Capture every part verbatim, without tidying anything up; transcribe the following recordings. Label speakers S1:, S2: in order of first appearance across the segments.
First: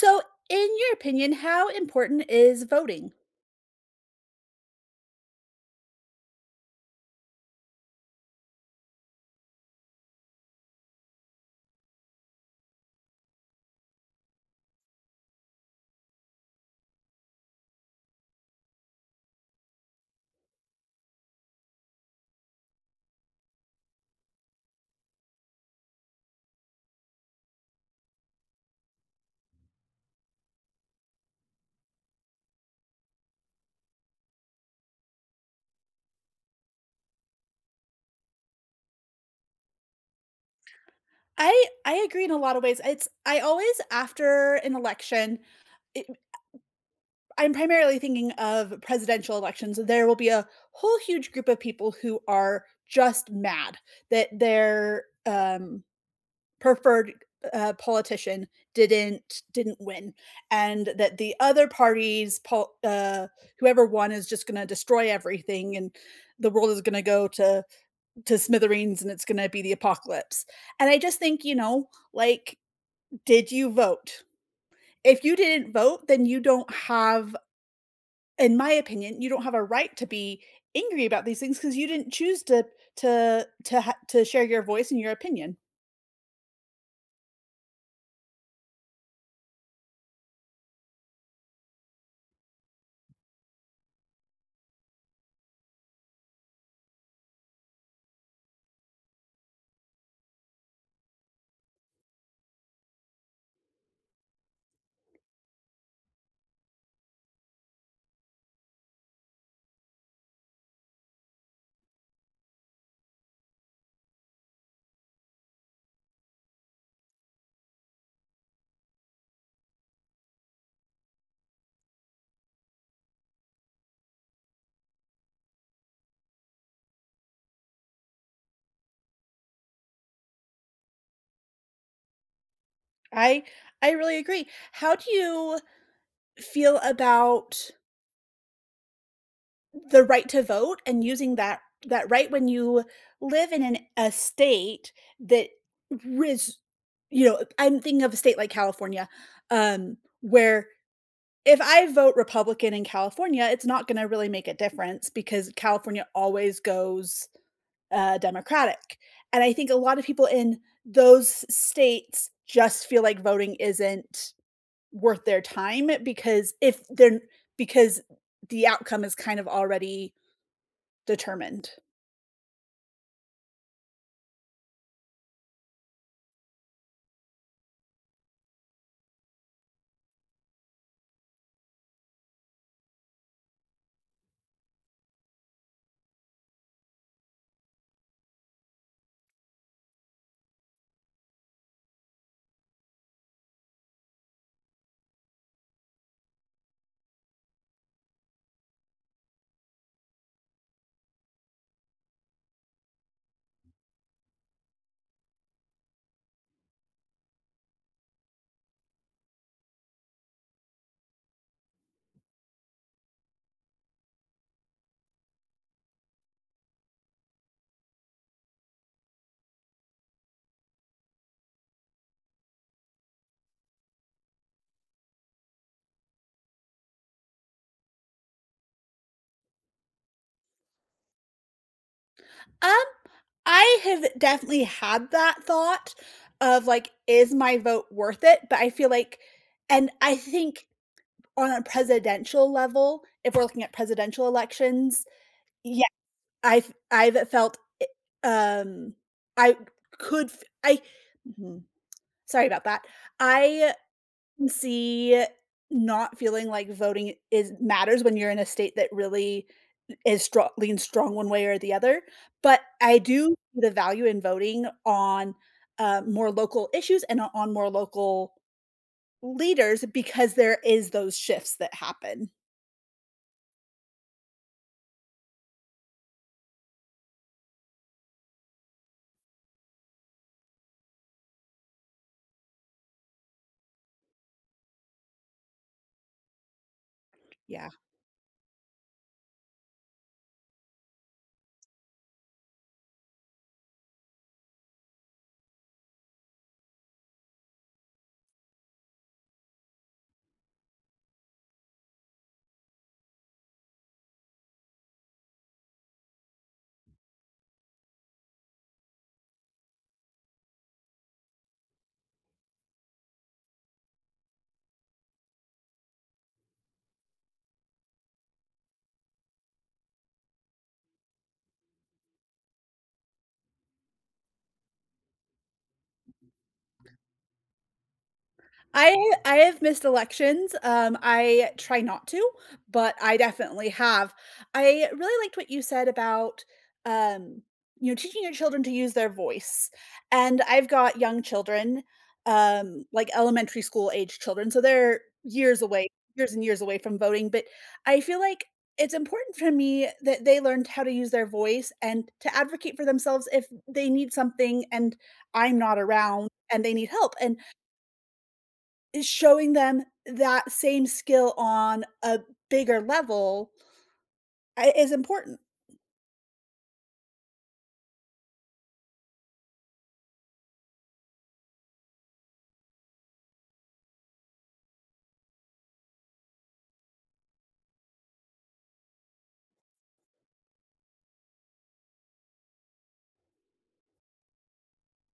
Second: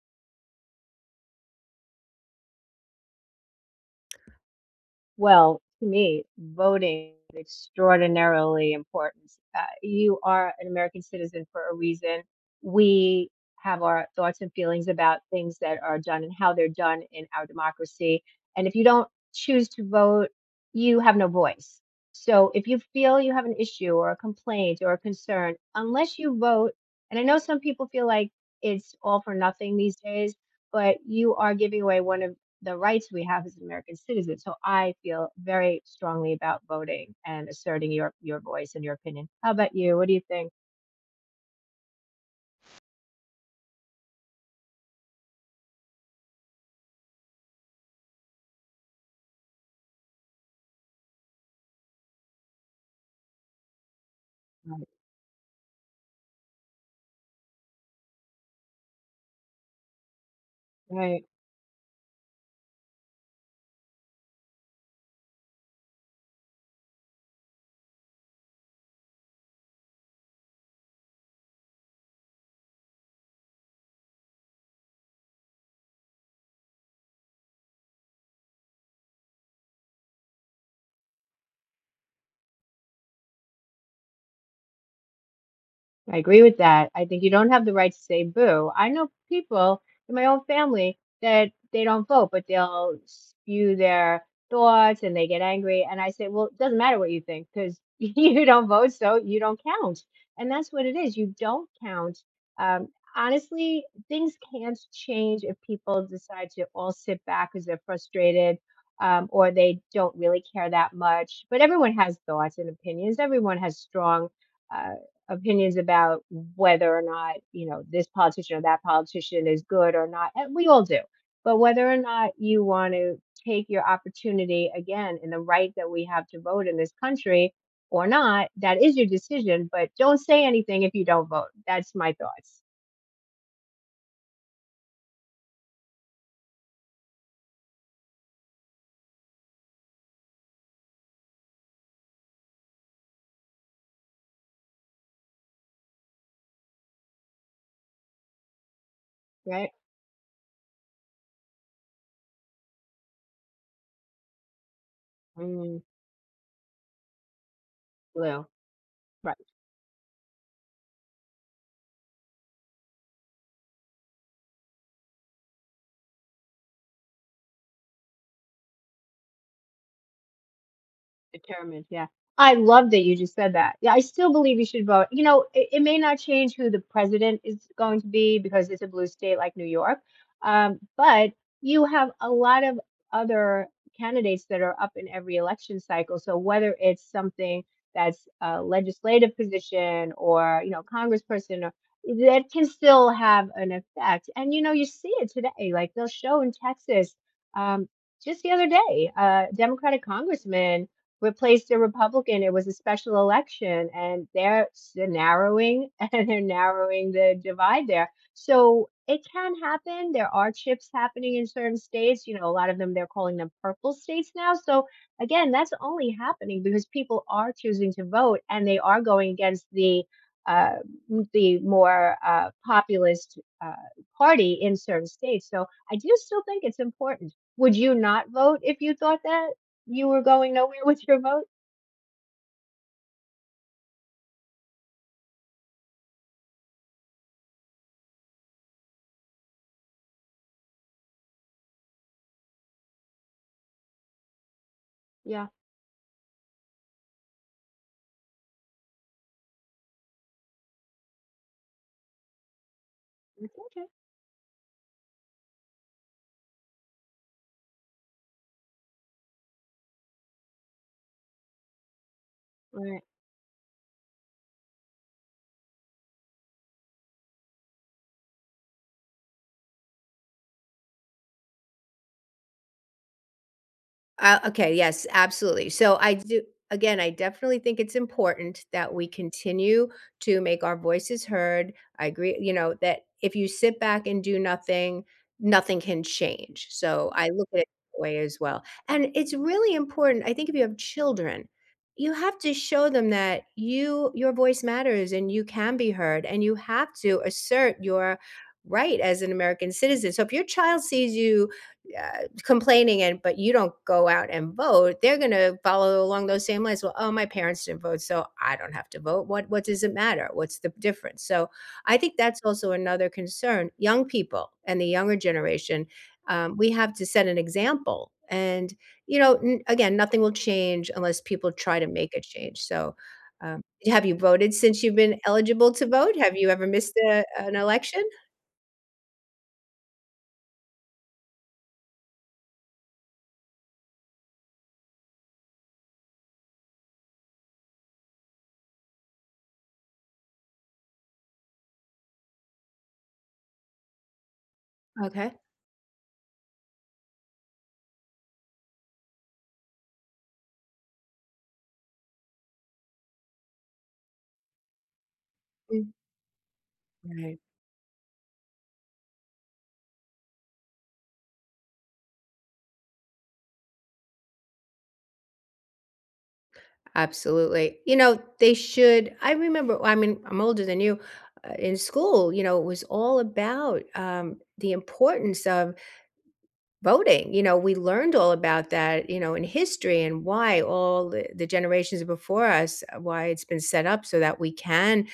S1: So, in your opinion, how important is voting?
S2: Well, to me, voting extraordinarily importance, ah, you are an American citizen for a reason. We have our thoughts and feelings about things that are done and how they're done in our democracy, and if you don't choose to vote, you have no voice. So, if you feel you have an issue or a complaint or a concern, unless you vote and I know some people feel like it's all for nothing these days, but you are giving away one of the rights we have as an American citizen. So, I feel very strongly about voting and asserting your your voice and your opinion. How 'bout you? What do you think?
S1: I I agree in a lotta ways. It's I always after an election, it eh I'm primarily thinking of presidential elections. There will be a whole huge group of people who are just mad that
S2: Right.
S1: their, um, preferred, u uh, politician didn't didn't win and that
S2: Right.
S1: the other parties pol uh, whoever won is just gonna destroy everything, and the world is gonna go to to smithereens, and it's gonna be the apocalypse. And I just think, you know, like, "Did you vote? If you didn't vote, then you don't have" in my opinion, you don't have a right to be angry about these things, 'cause you didn't choose to to to ha to share your voice and your opinion.
S2: I agree with that, I think you don't have the right to say boo. I know people in my own family that they don't vote, but they'll spew their thoughts and they get angry, and I say, “Well, it doesn't matter what you think 'cause you don't vote so you don't count,” and that's what it is, you don't count. Um, honestly, things can't change if people decide to all sit back 'cause they're frustrated, um, or they don't really care that much, but everyone has thoughts and opinions, everyone has strong, uh, opinions about whether or not, you know, this politician or that politician is good or not, and we all do, but whether or not you wanna take your opportunity again in the right that we have to vote in this country or not, that is your decision, but don't say anything if you don't vote, that's my thoughts.
S1: I I really agree, how do you feel about the right to vote and using that that right when you live in an a state that risk you know, I'm thinking of a state like California,
S2: Right.
S1: um, where if I vote Republican in California, it's not gonna really make a difference because
S2: Mm.
S1: California always goes, uh,
S2: Well,
S1: Democratic,
S2: right.
S1: and I think a lot of people in those states just feel like voting isn't worth their time because if they're n because the outcome is kind of already determined.
S2: Determined, yeah, I love that you just said that, yeah, I still believe we should vote. You know, it it may not change who the president is going to be because it's a blue state like New York, uh, but you have a lot of other candidates that are up in every election cycle, so whether it's something that's a legislative position or, you know, Congressperson or that can still have an effect and, you know, you see it today eh, like, they'll show in Texas, um, just the other day, uh, Democratic Congressman replaced a Republican, it was a special election, and they are sh they're narrowing and narrowing the divide there. So, it can happen, there are chips happening in certain states, you know, a lot of them, they're calling them purple states now, so, again, that's only happening because people are choosing to vote, and they are going against the uh, mm, the more, uh, populist, uh, party in certain states, so I do still think it's important. Would you not vote if you thought that you were going nowhere with your vote?
S1: Um, I have definitely had that thought of, like, "Is my vote worth it?" But I feel like and I think on a presidential level, if we're looking at presidential elections,
S2: Yeah.
S1: yes, I've I've felt, i um, I c could f I, mm sorry about that,
S2: It's
S1: I
S2: okay.
S1: see not feeling like voting is matters when you're in a state that really i is stro leans strong one way or the other, but I
S2: Right.
S1: do the value in voting on, uh, more local issues and o on more local leaders because there is those shifts that happen.
S2: Uh, okay, yes, absolutely, so, I do again, I definitely think it's important that we continue to make our voices heard. I agree, you know, that if you sit back and do nothing, nothing can change. So, I look at it
S1: Yeah.
S2: that way as well, and it's really important I think if you have children, you have to show them that you your voice matters, and you can be heard, and you have to assert your right as an American citizen. So, if your child sees you, uh, complaining and but you don't go out and vote, they're gonna follow along those same lines, "Well, oh, my parents didn't vote, so I don't have to vote. What what does it matter? What's the difference?" So, I think that's also another concern. Young people and the younger generation, um, we have to set an example, and, you know, n again, nothing will change unless people try to make a change. So, um, have you voted since you've been eligible to vote? Have you ever missed, uh, an election?
S1: I I have missed elections, um, I try not to, but I definitely have. I really liked what you said about, um, you know, teaching your children to use their voice. And I've got young children, um, like elementary school-aged children, so they're
S2: Okay.
S1: years away, years and years away from voting, but I feel like it's important for me that they learned how to use their voice and to advocate for themselves if they need something and I'm not
S2: Mm.
S1: around and they need help, and
S2: Right.
S1: eh, showing them that same skill on a bigger level I is important.
S2: Absolutely. You know, they should I remember oh, I mean, I'm older than you uh, in school, you know, it was all about, um, the importance of voting. You know, we learned all about that, you know, in history and why all, eh, the generations before us, why it's been set up so that we can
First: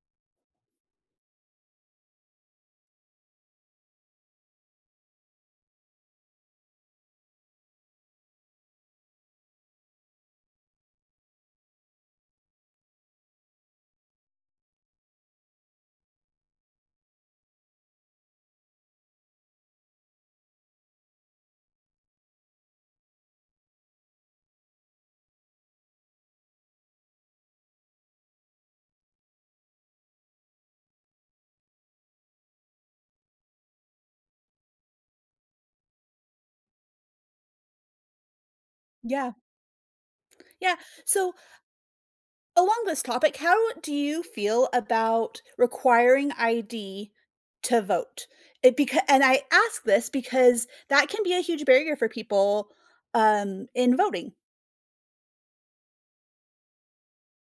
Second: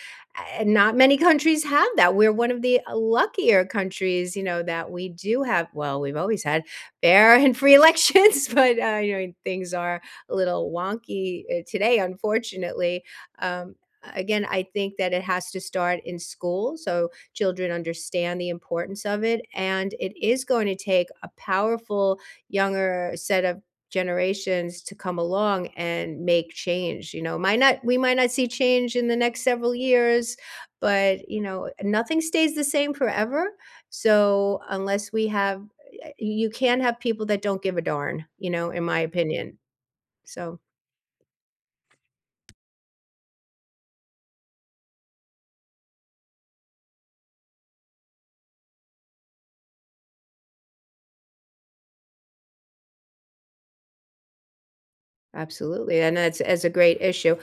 S2: eh, not many countries have that. We're one of the luckier countries, you know, that we do have well, we've always had fair and free elections, but, uh, yeah, things are a little wonky, uh, today, unfortunately. Um, a again, I think that it has to start in school, so, children understand the importance of it, and it is going to take a powerful younger set of generations to come along and make change, you know. Might not we might not see change in the next several years, but, you know, eh nothing stays the same forever. So, unless we have eh I you can't have people that don't give a darn, you know, in my
S1: Yeah.
S2: opinion. So
S1: Yeah. So along this topic, how do you feel about requiring ID to vote? It becau and I ask this because that can be a huge barrier for people, um, in voting.
S2: Absolutely, and that's that's a great issue.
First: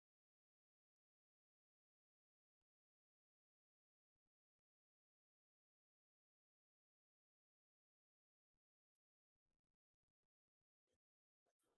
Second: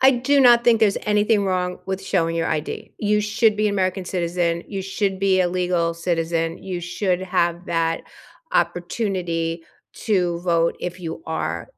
S2: I do not think there's anything wrong with showing your ID. You should be an American citizen. You should be a legal citizen. You should have that opportunity to vote if you are,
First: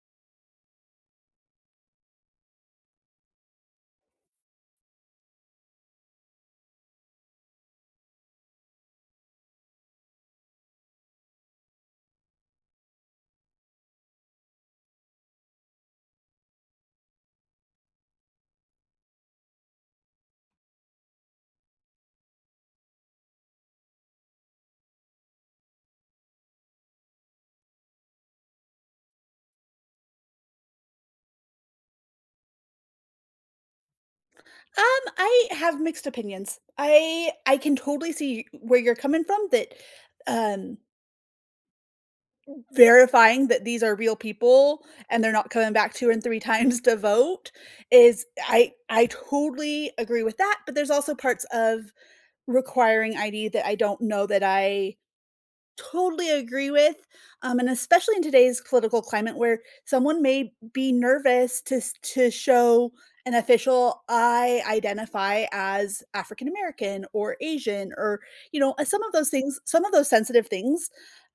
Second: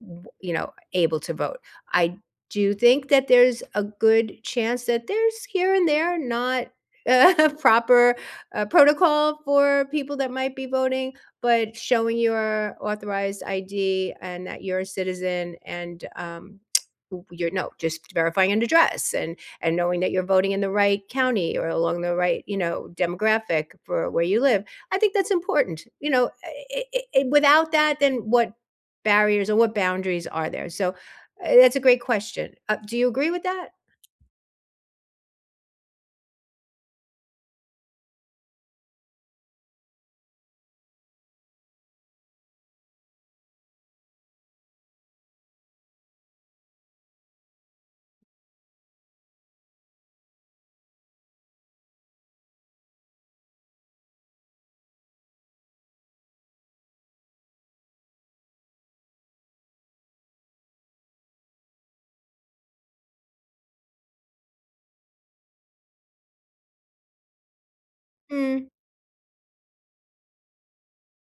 S2: w you know, able to vote. I do think that there's a good chance that there's here and there not, uh, proper, uh, protocol for people that might be voting, but showing your authorized ID, and that you're a citizen, and, um, w you’re no just verifying an address, and and knowing that you're voting in the right county or along the right, you know, demographic for where you live, I think that's important. You know? Uh, eh eh eh, without that, then what barriers or what boundaries are there? So, eh, that's a great question. Uh, do you agree with that?
S1: Um, I have mixed opinions. I I can totally see e where you're coming from that, um verifying that these are real people and they're not coming back two and three times to vote is I I totally agree with that, but there's also parts of requiring ID that I don't know that I totally agree with, um, and especially in today's political climate where someone may be nervous to s to show an official, "I identify as African American, or Asian," or, you
S2: Mm.
S1: know, uh, some of those things some of those sensitive things,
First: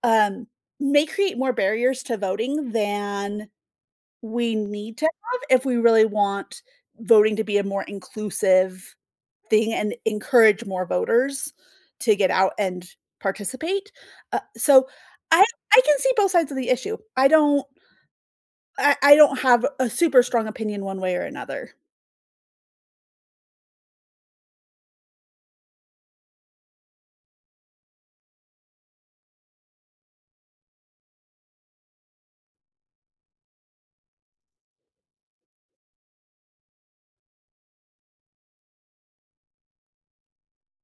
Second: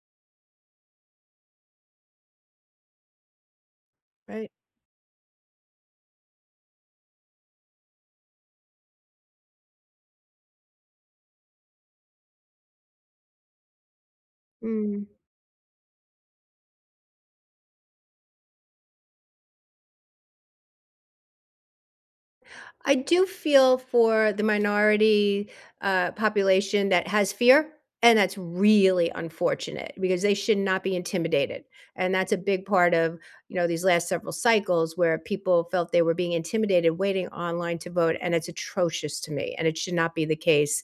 S1: um, may create more barriers to voting than
S2: Right.
S1: we need to have if we really want voting to be a more inclusive thing and encourage more voters to get out and participate. Uh so,
S2: Mm.
S1: I I can see both sides of the issue. I don't I I don't have a super strong opinion one way or another.
S2: I do feel for the minority, uh, population that has fear, and that's really unfortunate because they should not be intimidated, and that's a big part of, you know, these last several cycles where people felt they were being intimidated waiting online to vote, and it's atrocious to me, and it should not be the case.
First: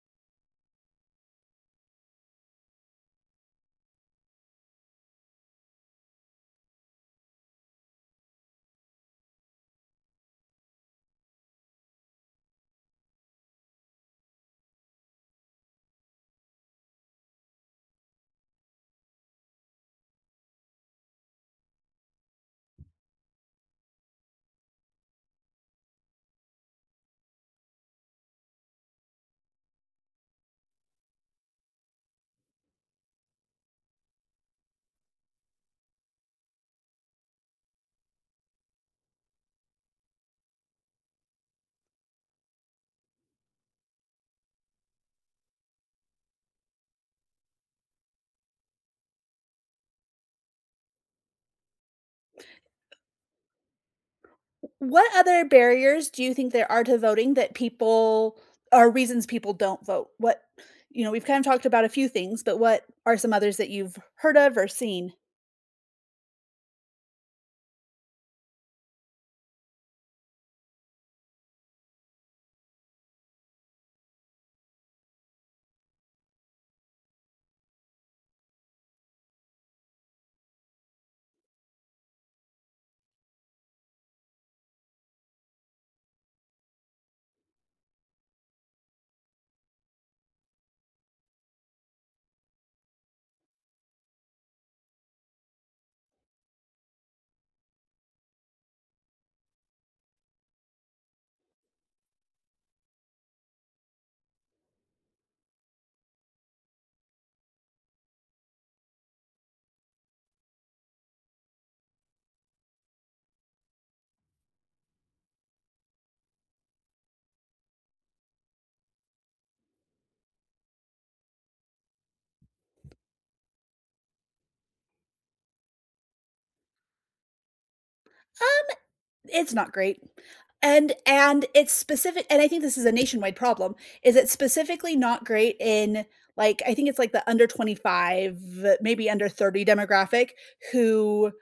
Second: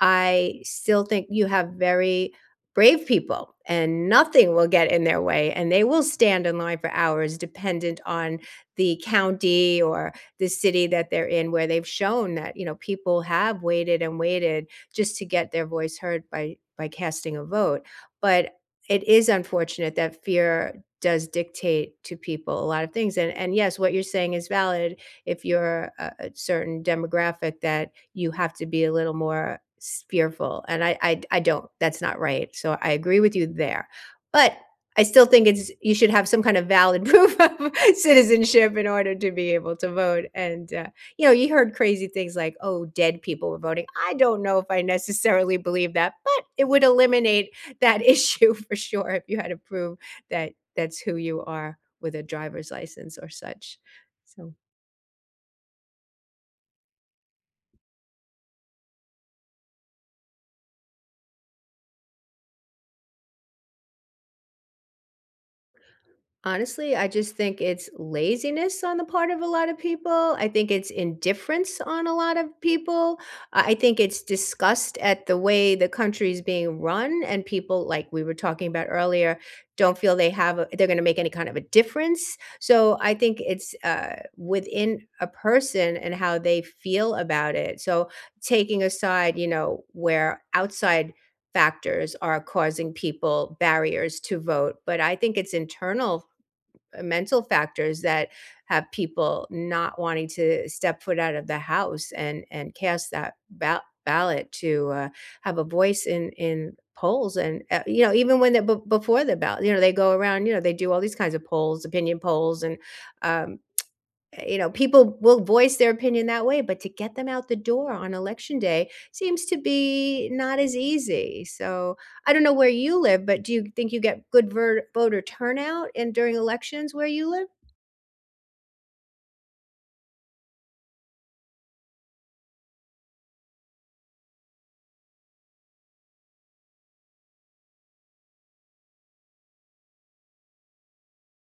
S2: I still think you have very brave people, and nothing will get in their way, and they will stand in line for hours, dependent on the county, or the city, that they're in where they've shown that, you know, people have waited and waited just to get their voice heard by by casting a vote. But it is unfortunate that fear does dictate to people a lot of things, and and, yes, what you're saying is valid if you're, uh, a certain demographic that you have to be a little more s fearful, and I I d I don't that's not right, so, I agree with you there. But, I still think it's you should have some kind of valid proof of citizenship in order to be able to vote, and, uh, you know, you heard crazy things like, "Oh, dead people were voting." I don't know if I necessarily believe that, but it would eliminate that issue for sure if you had to prove that that's who you are with a driver's license or such, so
S1: W what other barriers do you think there are to voting that people or reasons people don't vote? What you know, we've kind talked about a few things, but what are some others that you've heard of, or seen?
S2: Honestly? I just think it's laziness on the part of a lot of people. I think it's indifference on a lot of people. I I think it's disgust at the way the country is being run and people, like, we were talking about earlier, don't feel they have, uh they're gonna make any kind of a difference. So, I think it's, uh, within a person and how they feel about it. So, taking aside, you know, where outside factors are causing people barriers to vote. But I think it's internal, uh, mental factors that have people not wanting to step foot out of the house and and cast that ba ballot to, uh, have a voice in in polls, and, uh, you know, even when the be before the ballot, you know, they go around, you know, they do all these kinds of polls, opinion polls, and, um, eh, you know, people will voice their opinion that way, but to get them out the door on election day seems to be not as easy, so I don't know where you live, but do you think you get good ver voter turnout in during elections where you live?
S1: Um, it's not great. And and it's specifi and I think this is a nationwide problem. Is it specifically not great in, like, I think it's, like, the under twenty-five, maybe under thirty demographic, who,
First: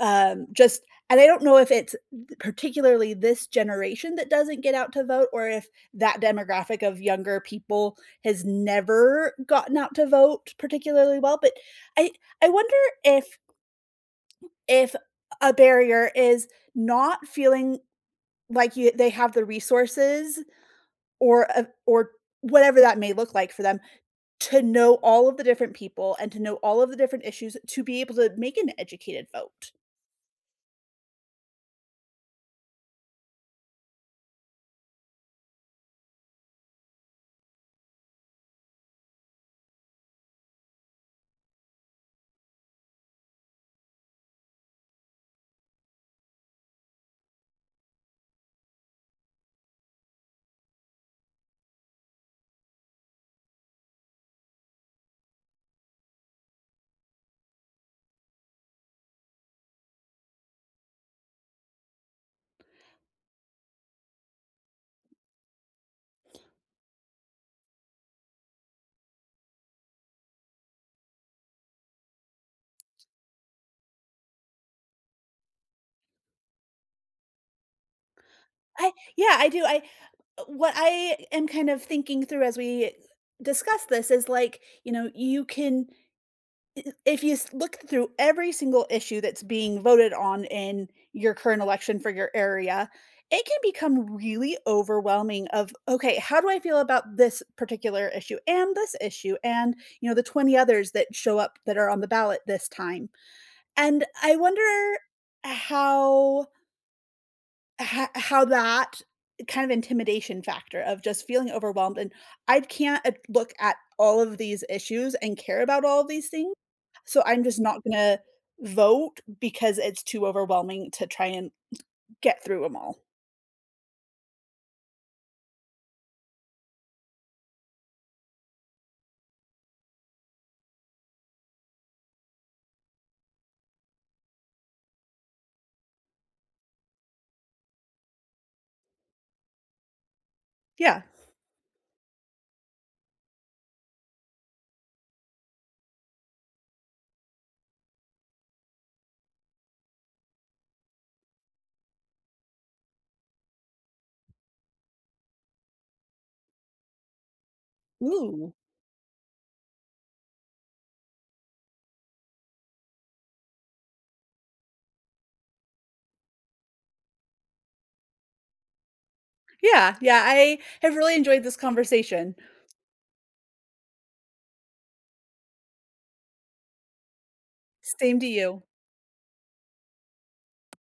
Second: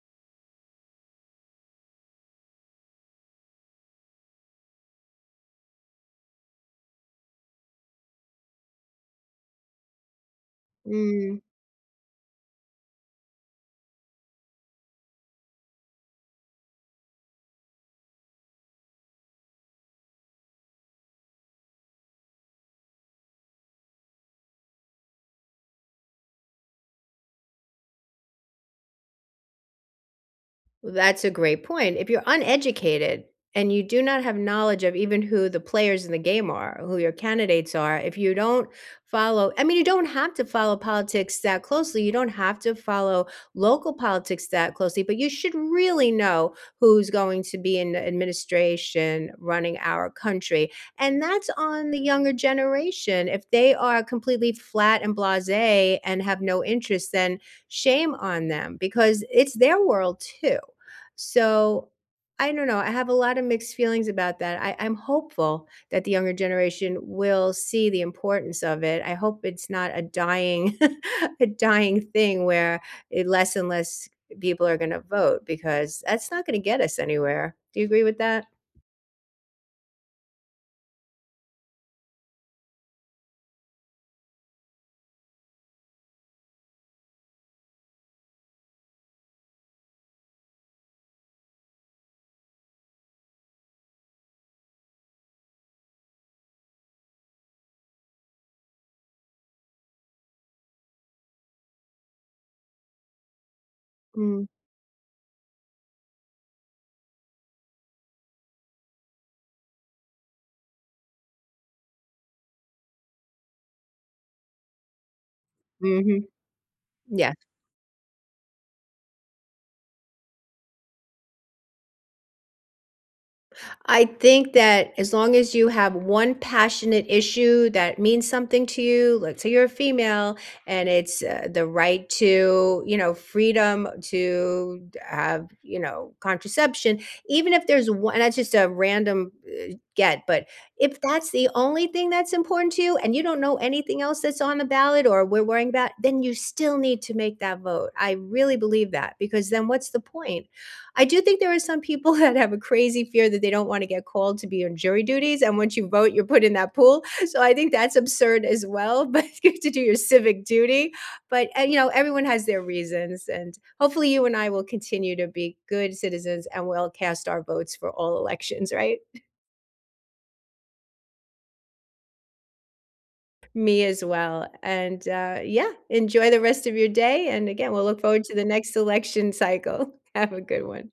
S1: u um, just and I don't know if it's b particularly this generation that doesn't get out to vote or if, that demographic of younger people has never gotten out to vote particularly well,
S2: Mm.
S1: but I I wonder if if a a barrier is not feeling like you they have the resources or of or whatever that may look like for them, to know all of the different people and to know all of the different issues to be able to make an educated vote.
S2: That's a great point. If you're uneducated and you do not have knowledge of even who the players in the game are, who your candidates are, if you don't follow I mean, you don't have to follow politics that closely, you don't have to follow local politics that closely, but you should really know who's going to be in the administration running our country. And that's on the younger generation, if they are completely flat and blase, and have no interest then, shame on them, because it's their world too. So, I don't know. I have a lotta mixed feelings about that. I I'm hopeful that the younger generation will see the importance of it. I hope it's not a dying a dying thing where, eh, less and less people are gonna vote because that's not gonna get us anywhere. Do you agree with that?
S1: I yeah, I do I eh, what I am kind of thinking through as we, eh, discuss this is, like, you know, you can i i if you s look through every single issue that's being voted on in your current election for your area, it can become really overwhelming of, "Okay, how do I feel about this particular issue? And this issue and" you know, the twenty others that show up that are on the ballot this time. And I
S2: Mhm.
S1: wonder how ho how that, kind of intimidation factor of just feeling overwhelmed. And I can't at look at all of these issues and care about all
S2: Mhm.
S1: these things, so
S2: Yeah.
S1: I'm just not gonna vote because it's too overwhelming to try and get through ‘em all.
S2: I think that as long as you have one passionate issue that means something to you, let's say you're a female, and it's, uh, the right to, you know, freedom to have, you know, contraception, even if there's o and that's just a random, eh, get but, if
S1: Yeah.
S2: that's the only thing that's important to you, and you don't know anything else that's on the ballot or we're wearing that, then you still need to make that vote. I really believe that, because then what's the point? I do think there are some people that have a crazy fear that they don't wanna get called to be on jury duties, and once you vote, you're put in that pool. So, I think that's absurd
S1: Ooh.
S2: as well, but you have to do your civic duty. But and you know, everyone has their reasons, and, hopefully, you and I will continue to be good citizens, and we'll cast our votes for all elections, right?
S1: Yeah, yeah. I have really enjoyed this conversation.
S2: Me as well. And, uh, yeah, enjoy the rest of your day and, again, we'll look
S1: Same
S2: forward
S1: to
S2: to the
S1: you.
S2: next election cycle. Have a good one.